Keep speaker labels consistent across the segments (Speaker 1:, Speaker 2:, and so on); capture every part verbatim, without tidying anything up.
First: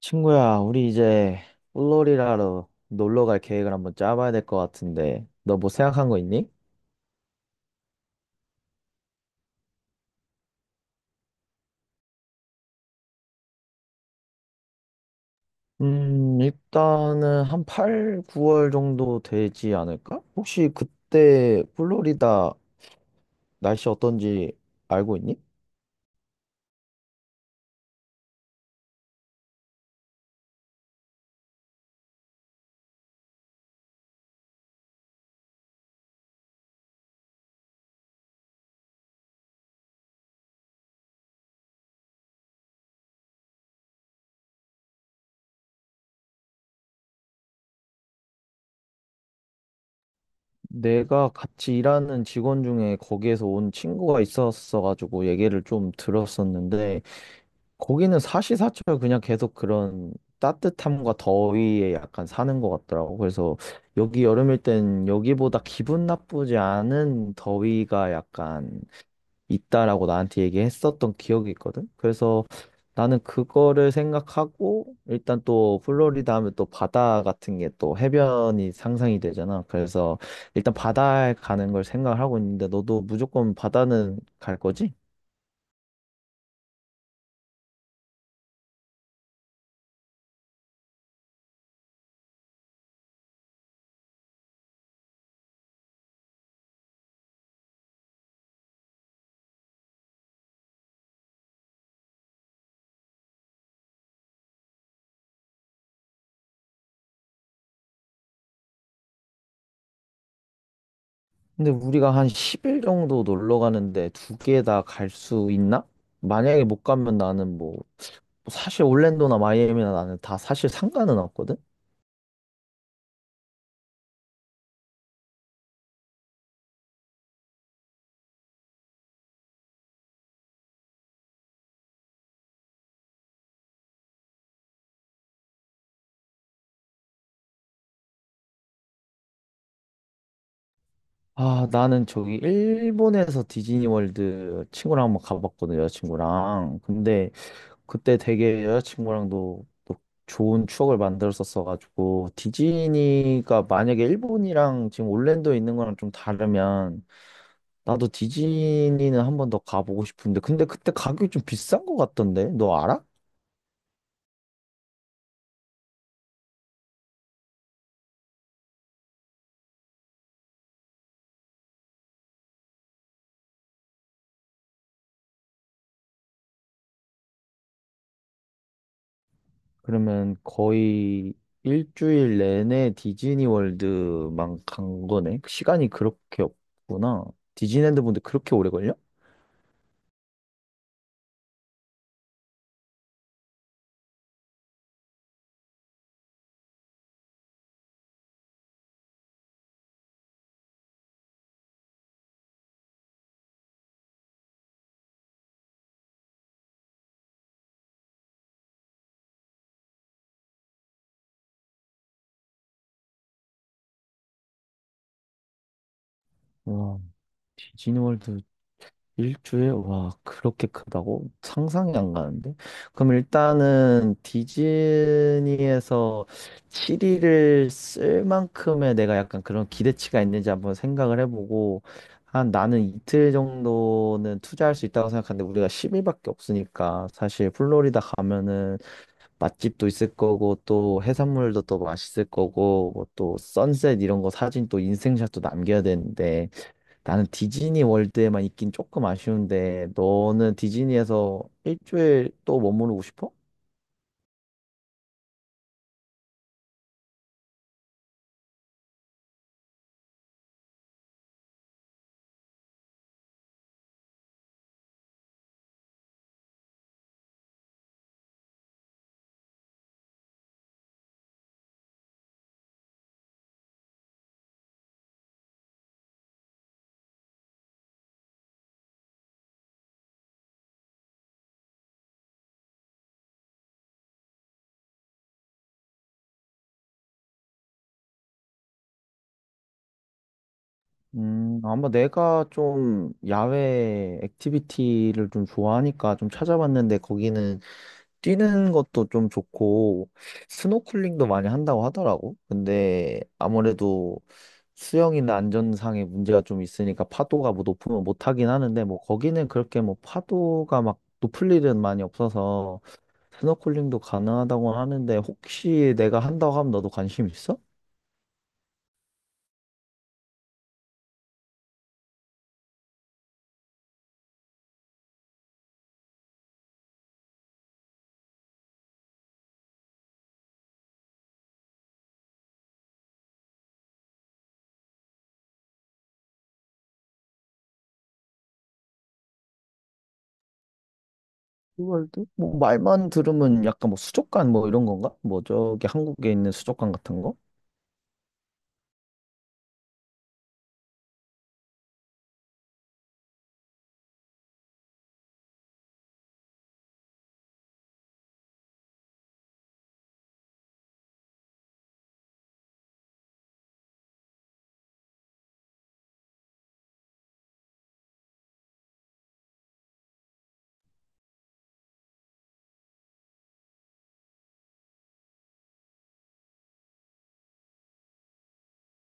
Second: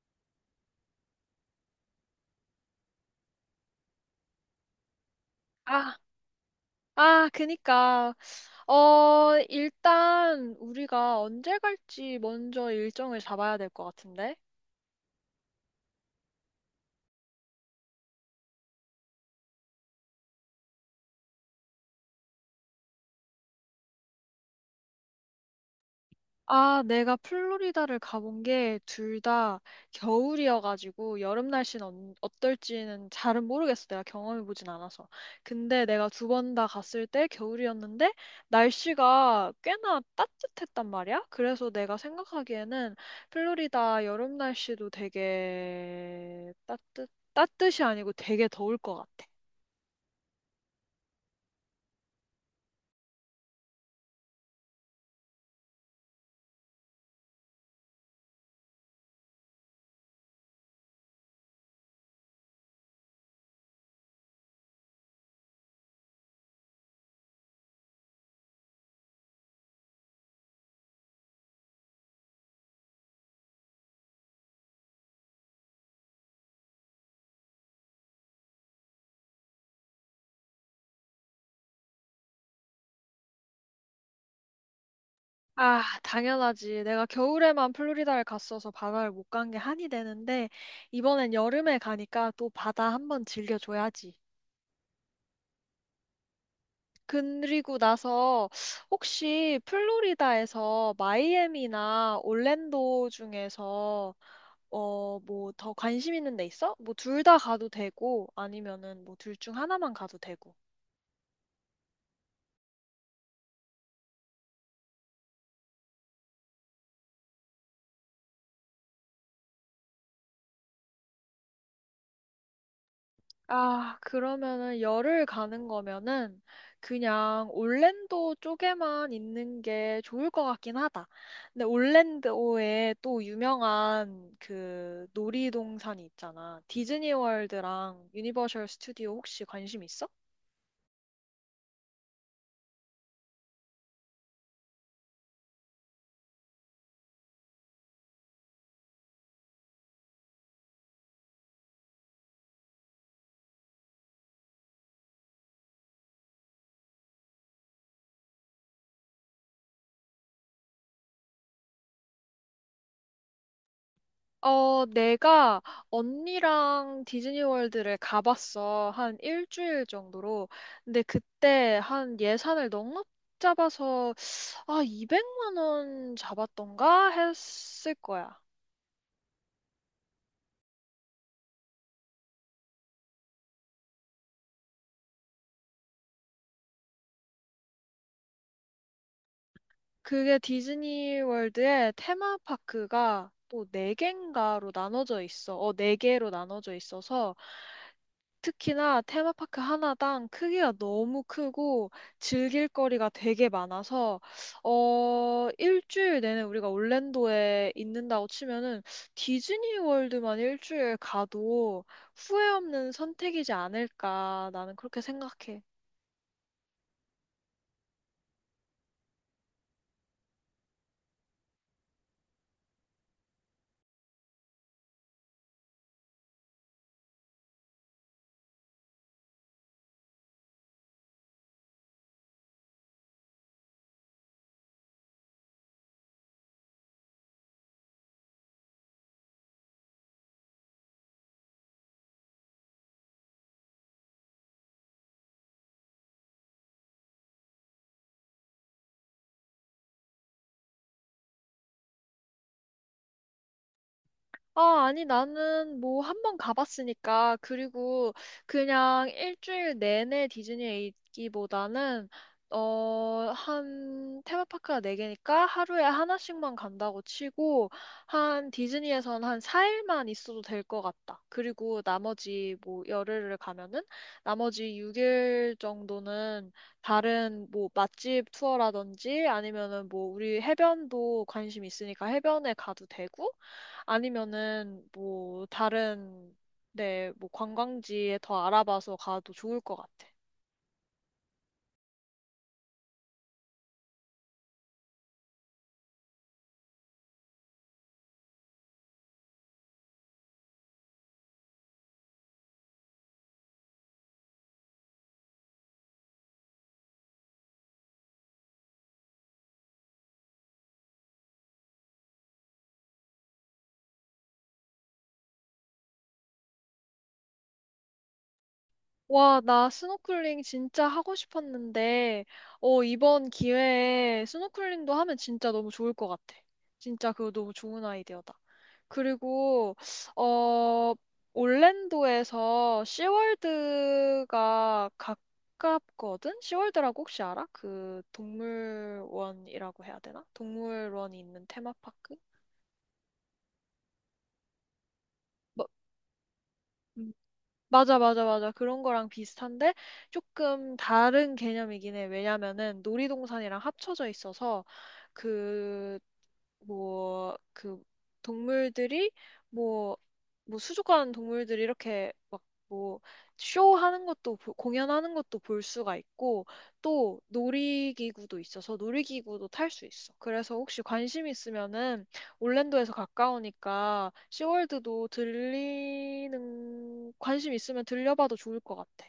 Speaker 1: 친구야, 우리 이제 플로리다로 놀러 갈 계획을 한번 짜봐야 될 것 같은데, 너 뭐
Speaker 2: 아,
Speaker 1: 생각한 거 있니?
Speaker 2: 아, 그니까. 어, 일단 우리가 언제 갈지 먼저 일정을 잡아야 될 것 같은데?
Speaker 1: 음, 일단은 한 팔, 구 월 정도 되지 않을까? 혹시 그때 플로리다 날씨 어떤지 알고 있니?
Speaker 2: 아, 내가 플로리다를 가본 게 둘 다 겨울이어가지고 여름 날씨는 언- 어떨지는 잘은 모르겠어. 내가 경험해보진 않아서. 근데 내가 두 번 다 갔을 때 겨울이었는데 날씨가 꽤나 따뜻했단 말이야. 그래서 내가 생각하기에는 플로리다 여름 날씨도 되게 따뜻, 따뜻이 아니고 되게 더울 것 같아.
Speaker 1: 내가 같이 일하는 직원 중에 거기에서 온 친구가 있었어가지고 얘기를 좀 들었었는데, 거기는 사시사철 그냥 계속 그런 따뜻함과 더위에 약간 사는 것 같더라고. 그래서 여기 여름일 땐 여기보다 기분 나쁘지 않은 더위가 약간 있다라고 나한테 얘기했었던 기억이 있거든. 그래서 나는 그거를 생각하고 일단 또 플로리다 하면 또 바다 같은 게 또 해변이 상상이 되잖아. 그래서 일단 바다에 가는 걸 생각을 하고 있는데 너도 무조건 바다는 갈 거지?
Speaker 2: 아, 당연하지. 내가 겨울에만 플로리다를 갔어서 바다를 못 간 게 한이 되는데, 이번엔 여름에 가니까 또 바다 한번 즐겨줘야지. 그리고 나서 혹시 플로리다에서 마이애미나 orlando 중에서 어, 뭐 더 관심 있는 데 있어? 뭐 둘 다 가도 되고, 아니면은 뭐 둘 중 하나만 가도 되고.
Speaker 1: 근데 우리가 한 십 일 정도 놀러 가는데 두 개 다 갈 수 있나? 만약에 못 가면 나는 뭐 사실 올랜도나 마이애미나 나는 다 사실 상관은 없거든.
Speaker 2: 아, 그러면은 열흘 가는 거면은 그냥 올랜도 쪽에만 있는 게 좋을 것 같긴 하다. 근데 올랜도에 또 유명한 그 놀이동산이 있잖아. 디즈니 월드랑 유니버셜 스튜디오 혹시 관심 있어?
Speaker 1: 아, 나는 저기 일본에서 디즈니월드 친구랑 한번 가봤거든, 여자친구랑. 근데 그때 되게 여자친구랑도 또 좋은 추억을 만들었었어가지고 디즈니가 만약에 일본이랑 지금 올랜도에 있는 거랑 좀 다르면 나도 디즈니는 한 번 더 가보고 싶은데, 근데 그때 가격이 좀 비싼 것 같던데? 너 알아?
Speaker 2: 어, 내가 언니랑 디즈니 월드를 가봤어. 한 일주일 정도로. 근데 그때 한 예산을 넉넉 잡아서 아, 200만 원 잡았던가 했을 거야.
Speaker 1: 그러면 거의 일주일 내내 디즈니 월드만 간 거네? 시간이 그렇게 없구나. 디즈니랜드 분들 그렇게 오래 걸려?
Speaker 2: 그게 디즈니 월드의 테마파크가 또 네 개인가로 나눠져 있어. 어, 네 개로 나눠져 있어서 특히나 테마파크 하나당 크기가 너무 크고 즐길 거리가 되게 많아서 어, 일주일 내내 우리가 올랜도에 있는다고 치면은 디즈니 월드만 일주일 가도 후회 없는 선택이지 않을까 나는 그렇게 생각해.
Speaker 1: 와, 디즈니 월드 일주일? 와, 그렇게 크다고? 상상이 안 가는데? 그럼 일단은 디즈니에서 칠 일을 쓸 만큼의 내가 약간 그런 기대치가 있는지 한번 생각을 해보고, 한 나는 이틀 정도는 투자할 수 있다고 생각하는데, 우리가 십 일밖에 없으니까, 사실 플로리다 가면은 맛집도 있을 거고, 또 해산물도 또 맛있을 거고, 뭐 또 선셋 이런 거 사진 또 인생샷도 남겨야 되는데, 나는 디즈니 월드에만 있긴 조금 아쉬운데, 너는 디즈니에서 일주일 또 머무르고 싶어?
Speaker 2: 아, 아니, 나는 뭐 한 번 가봤으니까, 그리고 그냥 일주일 내내 디즈니에 있기보다는, 어, 한, 테마파크가 네개니까 하루에 하나씩만 간다고 치고, 한, 디즈니에선 한 사 일만 있어도 될 것 같다. 그리고 나머지 뭐 열흘을 가면은, 나머지 육 일 정도는 다른 뭐 맛집 투어라든지 아니면은 뭐 우리 해변도 관심 있으니까 해변에 가도 되고, 아니면은 뭐 다른 네, 뭐 관광지에 더 알아봐서 가도 좋을 것 같아.
Speaker 1: 음, 아마 내가 좀 야외 액티비티를 좀 좋아하니까 좀 찾아봤는데, 거기는 뛰는 것도 좀 좋고, 스노클링도 많이 한다고 하더라고. 근데 아무래도 수영이나 안전상의 문제가 좀 있으니까 파도가 뭐 높으면 못 하긴 하는데, 뭐 거기는 그렇게 뭐 파도가 막 높을 일은 많이 없어서, 스노클링도 가능하다고 하는데 혹시 내가 한다고 하면 너도 관심 있어?
Speaker 2: 와, 나 스노클링 진짜 하고 싶었는데, 어, 이번 기회에 스노클링도 하면 진짜 너무 좋을 것 같아. 진짜 그거 너무 좋은 아이디어다. 그리고, 어, 올랜도에서 시월드가 가깝거든? 시월드라고 혹시 알아? 그 동물원이라고 해야 되나? 동물원이 있는 테마파크?
Speaker 1: 스월드? 뭐 말만 들으면 약간 뭐 수족관 뭐 이런 건가? 뭐
Speaker 2: 뭐-
Speaker 1: 저기 한국에 있는 수족관
Speaker 2: 음,
Speaker 1: 같은 거?
Speaker 2: 맞아, 맞아, 맞아. 그런 거랑 비슷한데 조금 다른 개념이긴 해. 왜냐면은 놀이동산이랑 합쳐져 있어서 그, 뭐, 그 동물들이 뭐, 뭐 수족관 동물들이 이렇게 막 뭐 쇼하는 것도 보- 공연하는 것도 볼 수가 있고 또 놀이기구도 있어서 놀이기구도 탈 수 있어. 그래서 혹시 관심 있으면은 올랜도에서 가까우니까 시월드도 들리는 관심 있으면 들려봐도 좋을 것 같아.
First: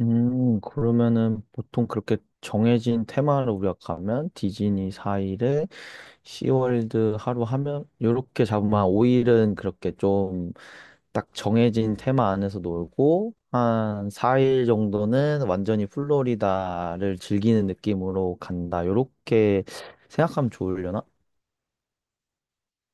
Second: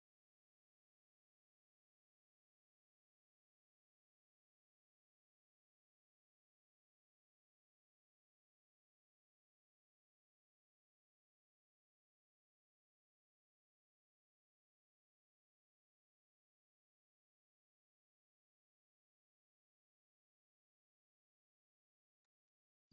Speaker 1: 음, 그러면은 보통 그렇게 정해진 테마를 우리가 가면 디즈니 사 일에 시월드 하루 하면 요렇게 잡으면 한 오 일은 그렇게 좀 딱 정해진 테마 안에서 놀고 한 사 일 정도는 완전히 플로리다를 즐기는 느낌으로 간다. 요렇게 생각하면 좋으려나?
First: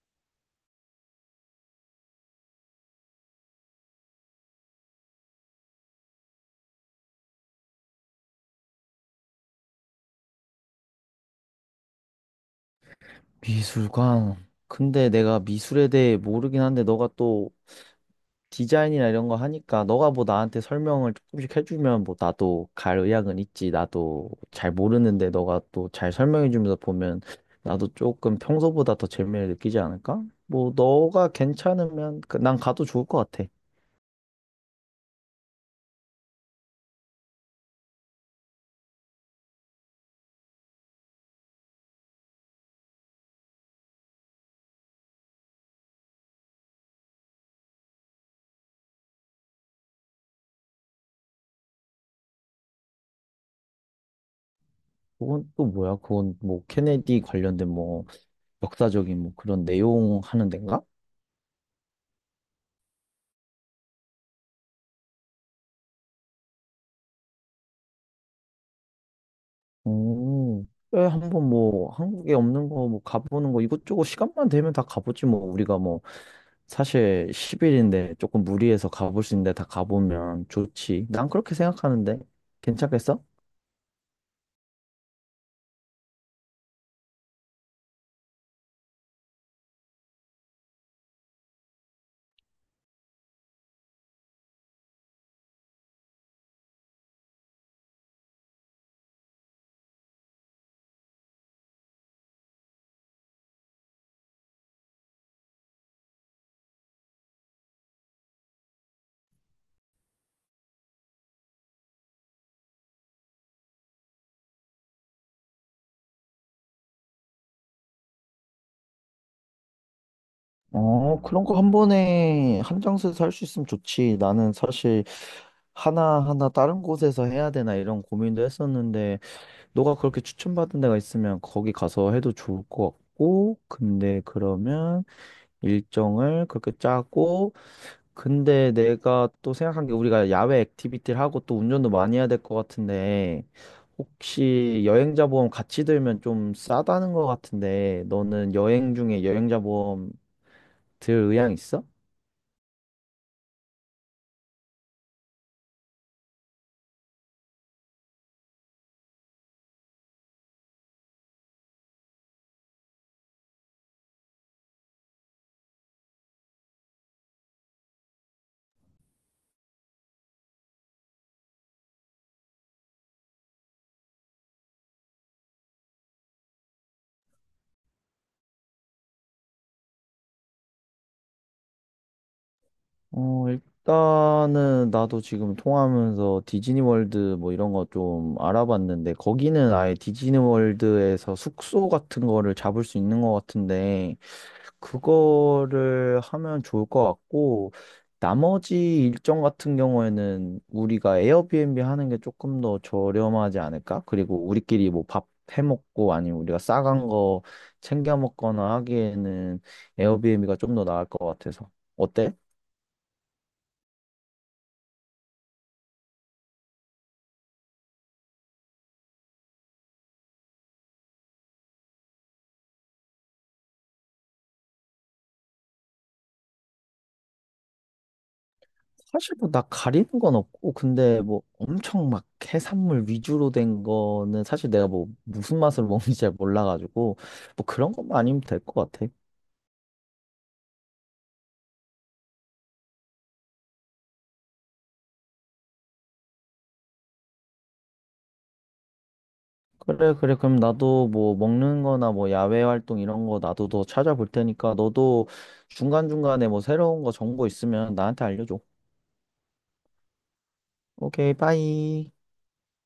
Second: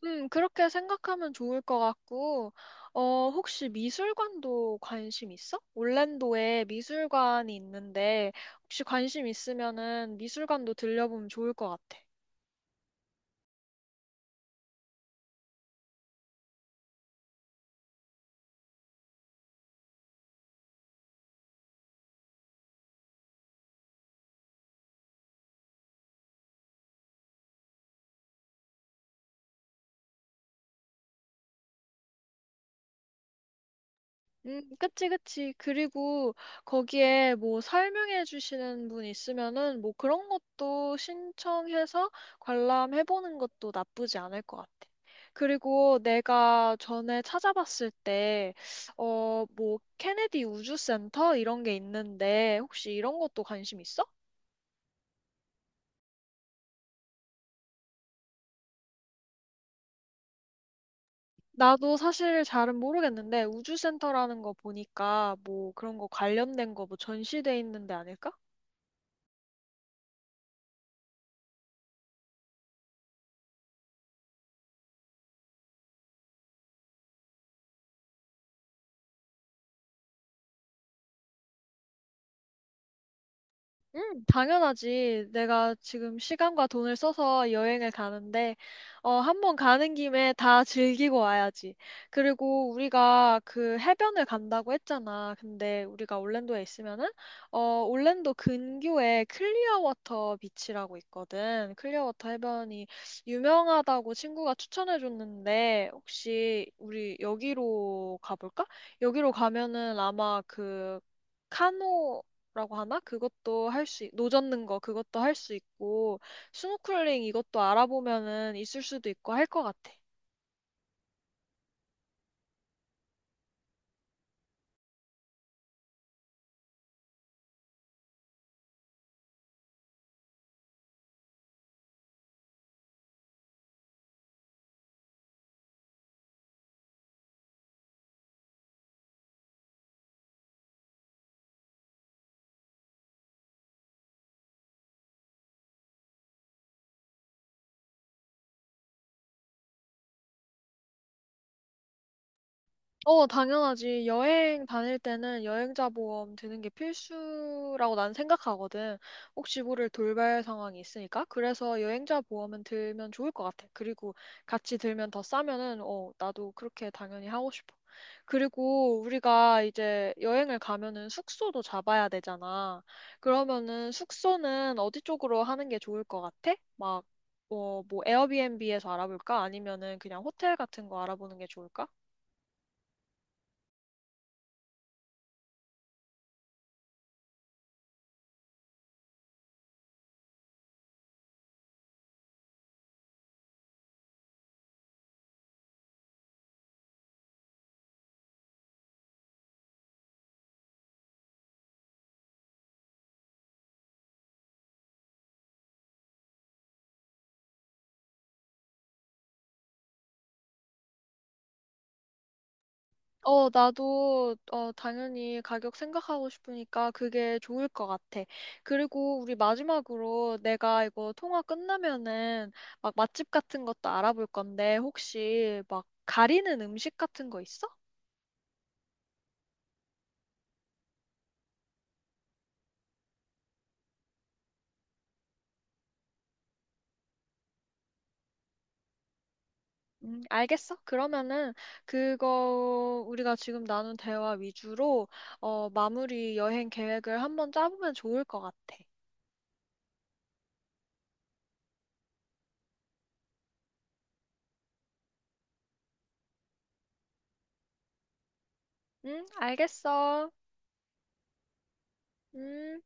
Speaker 2: 음, 그렇게 생각하면 좋을 것 같고, 어, 혹시 미술관도 관심 있어? 올랜도에 미술관이 있는데, 혹시 관심 있으면은 미술관도 들려보면 좋을 것 같아.
Speaker 1: 미술관. 근데 내가 미술에 대해 모르긴 한데 너가 또 디자인이나 이런 거 하니까 너가 뭐 나한테 설명을 조금씩 해주면 뭐 나도 갈 의향은 있지. 나도 잘 모르는데 너가 또 잘 설명해주면서 보면 나도 조금 평소보다 더 재미를 느끼지 않을까? 뭐 너가 괜찮으면 그- 난 가도 좋을 것 같아.
Speaker 2: 음, 그치, 그치. 그리고 거기에 뭐 설명해 주시는 분 있으면은 뭐 그런 것도 신청해서 관람해 보는 것도 나쁘지 않을 것 같아. 그리고 내가 전에 찾아봤을 때, 어, 뭐 케네디 우주센터 이런 게 있는데 혹시 이런 것도 관심 있어?
Speaker 1: 그건 또 뭐야? 그건 뭐 케네디 관련된 뭐 역사적인 뭐 그런 내용 하는 데인가?
Speaker 2: 나도 사실 잘은 모르겠는데 우주센터라는 거 보니까 뭐 그런 거 관련된 거 뭐 전시돼 있는 데 아닐까?
Speaker 1: 오, 왜 한번 뭐 한국에 없는 거 뭐 가보는 거 이것저것 시간만 되면 다 가보지 뭐 우리가 뭐 사실 십 일인데 조금 무리해서 가볼 수 있는데 다 가보면 좋지. 난 그렇게 생각하는데 괜찮겠어?
Speaker 2: 음, 당연하지. 내가 지금 시간과 돈을 써서 여행을 가는데, 어, 한번 가는 김에 다 즐기고 와야지. 그리고 우리가 그 해변을 간다고 했잖아. 근데 우리가 올랜도에 있으면은, 어, 올랜도 근교에 클리어워터 비치라고 있거든. 클리어워터 해변이 유명하다고 친구가 추천해줬는데, 혹시 우리 여기로 가볼까? 여기로 가면은 아마 그, 카노 라고 하나? 그것도 할 수, 있- 노젓는 거 그것도 할 수 있고, 스노클링 이것도 알아보면은 있을 수도 있고 할 것 같아.
Speaker 1: 어, 그런 거 한 번에 한 장소에서 할 수 있으면 좋지. 나는 사실 하나하나 다른 곳에서 해야 되나 이런 고민도 했었는데, 너가 그렇게 추천받은 데가 있으면 거기 가서 해도 좋을 것 같고, 근데 그러면 일정을 그렇게 짜고, 근데 내가 또 생각한 게 우리가 야외 액티비티를 하고 또 운전도 많이 해야 될 것 같은데, 혹시 여행자 보험 같이 들면 좀 싸다는 것 같은데, 너는 여행 중에 여행자 보험 들 의향 있어?
Speaker 2: 어, 당연하지. 여행 다닐 때는 여행자 보험 드는 게 필수라고 난 생각하거든. 혹시 모를 돌발 상황이 있으니까. 그래서 여행자 보험은 들면 좋을 것 같아. 그리고 같이 들면 더 싸면은, 어, 나도 그렇게 당연히 하고 싶어. 그리고 우리가 이제 여행을 가면은 숙소도 잡아야 되잖아. 그러면은 숙소는 어디 쪽으로 하는 게 좋을 것 같아? 막, 어, 뭐, 에어비앤비에서 알아볼까? 아니면은 그냥 호텔 같은 거 알아보는 게 좋을까?
Speaker 1: 어, 일단은 나도 지금 통화하면서 디즈니 월드 뭐 이런 거 좀 알아봤는데 거기는 아예 디즈니 월드에서 숙소 같은 거를 잡을 수 있는 것 같은데 그거를 하면 좋을 것 같고 나머지 일정 같은 경우에는 우리가 에어비앤비 하는 게 조금 더 저렴하지 않을까? 그리고 우리끼리 뭐 밥 해먹고 아니면 우리가 싸간 거 챙겨 먹거나 하기에는 에어비앤비가 좀 더 나을 것 같아서 어때?
Speaker 2: 어, 나도, 어, 당연히 가격 생각하고 싶으니까 그게 좋을 것 같아. 그리고 우리 마지막으로 내가 이거 통화 끝나면은 막 맛집 같은 것도 알아볼 건데 혹시 막 가리는 음식 같은 거 있어?
Speaker 1: 사실 뭐 나 가리는 건 없고 근데 뭐 엄청 막 해산물 위주로 된 거는 사실 내가 뭐 무슨 맛을 먹는지 잘 몰라가지고 뭐 그런 것만 아니면 될 것 같아.
Speaker 2: 음, 알겠어. 그러면은 그거 우리가 지금 나눈 대화 위주로 어, 마무리 여행 계획을 한번 짜보면 좋을 것 같아.
Speaker 1: 그래 그래, 그럼 나도 뭐 먹는 거나 뭐 야외 활동 이런 거 나도 더 찾아볼 테니까 너도 중간중간에 뭐 새로운 거 정보 있으면 나한테 알려줘.
Speaker 2: 응, 알겠어.
Speaker 1: 오케이, 빠이.
Speaker 2: 음.